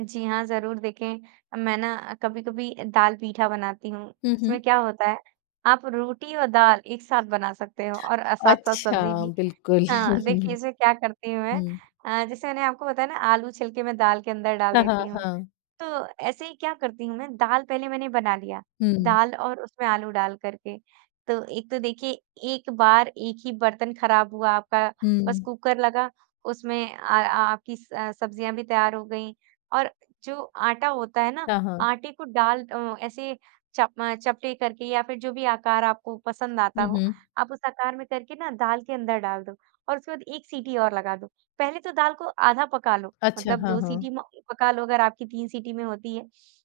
जी, हाँ, ज़रूर देखें मैं ना कभी-कभी दाल-पीठा बनाती हूँ, हुँ, हुँ। उसमें क्या होता है आप रोटी और दाल एक साथ बना सकते हो और अ, साथ-साथ अच्छा, सब्ज़ी भी। बिल्कुल। हाँ, देखिए इसमें क्या करती हूँ मैं, हुँ। अ, जैसे मैंने आपको बताया ना आलू छिल के मैं दाल के अंदर डाल हाँ, देती हाँ, हूँ, हाँ। तो ऐसे ही क्या करती हूँ मैं दाल पहले मैंने बना लिया, हुँ। दाल और उसमें आलू डाल कर के, तो एक तो देखिए 1 बार 1 ही बर्तन खराब हुआ आपका, बस हुँ। कुकर लगा, उसमें अ अ, आपकी स सब्जियाँ भी तैयार हो गई और जो आटा होता है ना, हाँ, हाँ। आटे को डाल अ, ऐसे चप म चपटे करके या फिर जो भी आकार आपको पसंद आता हुँ, हो, हुँ। आप उस आकार में करके ना दाल के अंदर डाल दो, और उसके बाद 1 सीटी और लगा दो। पहले तो दाल को आधा पका लो अच्छा। मतलब हाँ, 2 हाँ। सीटी में पका लो अगर आपकी 3 सीटी में होती है,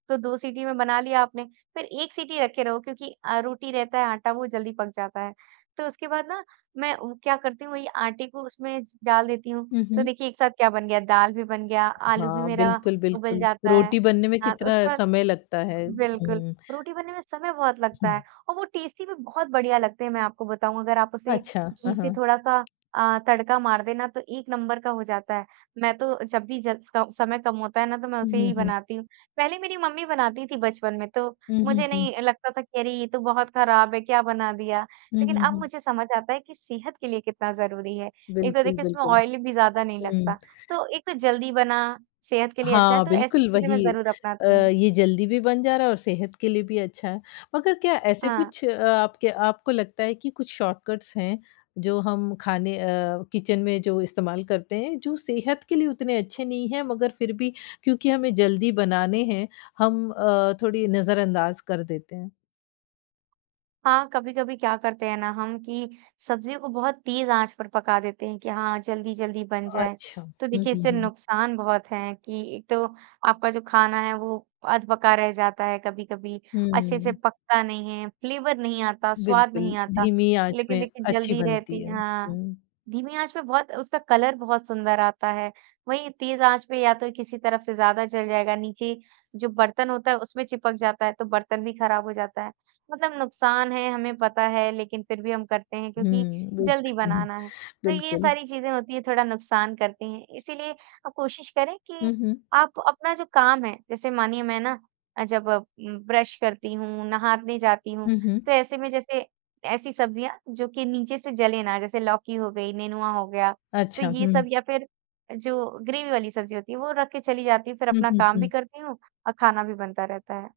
तो 2 सीटी में बना लिया आपने, फिर 1 सीटी रखे रहो क्योंकि अ, रोटी रहता है आटा वो जल्दी पक जाता है। तो उसके बाद ना मैं उ क्या करती हूँ वही आटे को उसमें डाल देती हूँ। हुँ, तो हुँ। देखिए एक साथ क्या बन गया, दाल भी बन गया, आलू भी हाँ, मेरा बिल्कुल, बिल्कुल। उबल जाता है रोटी बनने में हाँ, तो कितना उसके बाद समय लगता है, बिल्कुल, हुँ। रोटी बनने में समय बहुत लगता है और वो टेस्टी भी बहुत बढ़िया लगते हैं मैं आपको बताऊँ अगर आप उसे अच्छा, हाँ, घी से हाँ। थोड़ा-सा अ, तड़का मार दें ना तो 1 नंबर का हो जाता है। मैं तो जब भी जस को समय कम होता है ना तो मैं हुँ, उसे हुँ, ही हुँ। बनाती हूँ, पहले मेरी मम्मी बनाती थी बचपन में तो हुँ, हुँ, मुझे हुँ। नहीं लगता था कि अरे ये तो बहुत ख़राब है क्या बना दिया हुँ, लेकिन हुँ, अब हुँ। मुझे समझ आता है कि सेहत के लिए कितना ज़रूरी है। एक तो बिल्कुल, देखिए उसमें बिल्कुल, ऑइल भी ज़्यादा नहीं हुँ। लगता तो एक तो जल्दी बना, सेहत के लिए अच्छा है हाँ, तो ऐसी बिल्कुल, चीज़ें मैं वही। ज़रूर अ, अपनाती हूँ। ये जल्दी भी बन जा रहा है और सेहत के लिए भी अच्छा, मगर क्या ऐसे हाँ। कुछ अ, आपके आपको लगता है कि कुछ शॉर्टकट्स हैं, जो हम खाने अ, किचन में जो इस्तेमाल करते हैं जो सेहत के लिए उतने अच्छे नहीं हैं मगर फिर भी, क्योंकि हमें जल्दी बनाने हैं हम अ, थोड़ी नज़रअंदाज़ कर देते हैं? हाँ, कभी-कभी क्या करते हैं ना हम कि सब्ज़ियों को बहुत तेज़ आँच पर पका देते हैं कि हाँ, जल्दी-जल्दी बन जाए, अच्छा। हुँ, तो हुँ, देखिए हुँ, इससे हुँ। नुकसान बहुत है कि एक तो आपका जो खाना है वो अधपका रह जाता है कभी-कभी, अच्छे से हुँ। पकता नहीं है फ्लेवर नहीं आता, स्वाद बिल्कुल, नहीं आता। धीमी आँच लेकिन में देखिए अच्छी जल्दी बनती रहती है, हाँ, हुँ। धीमी आँच पे बहुत उसका कलर बहुत सुंदर आता है वही तेज़ आँच पे या तो किसी तरफ से ज़्यादा जल जाएगा नीचे जो बर्तन होता है उसमें चिपक जाता है तो बर्तन भी ख़राब हो जाता है। मतलब नुकसान है हमें पता है लेकिन फिर भी हम करते हैं क्योंकि हुँ, बिल्क जल्दी हुँ, हुँ। बनाना है। तो ये बिल्कुल। सारी चीज़ें होती हैं थोड़ा नुकसान करती हैं इसीलिए आप कोशिश करें हुँ, कि हुँ। आप अपना जो काम है, जैसे मानिए मैं ना अ, जब उम, ब्रश करती हूँ नहाने जाती हूँ हुँ, हुँ। तो ऐसे में जैसे, ऐसी सब्जियाँ जो कि नीचे से जले ना जैसे लौकी हो गई, नेनुआ हो गया, तो अच्छा, ये सब हुँ। या फिर जो ग्रेवी वाली सब्ज़ी होती है वो रख के चली जाती हूँ फिर हुँ, अपना हुँ, काम भी हुँ। करती हूँ और खाना भी बनता रहता है।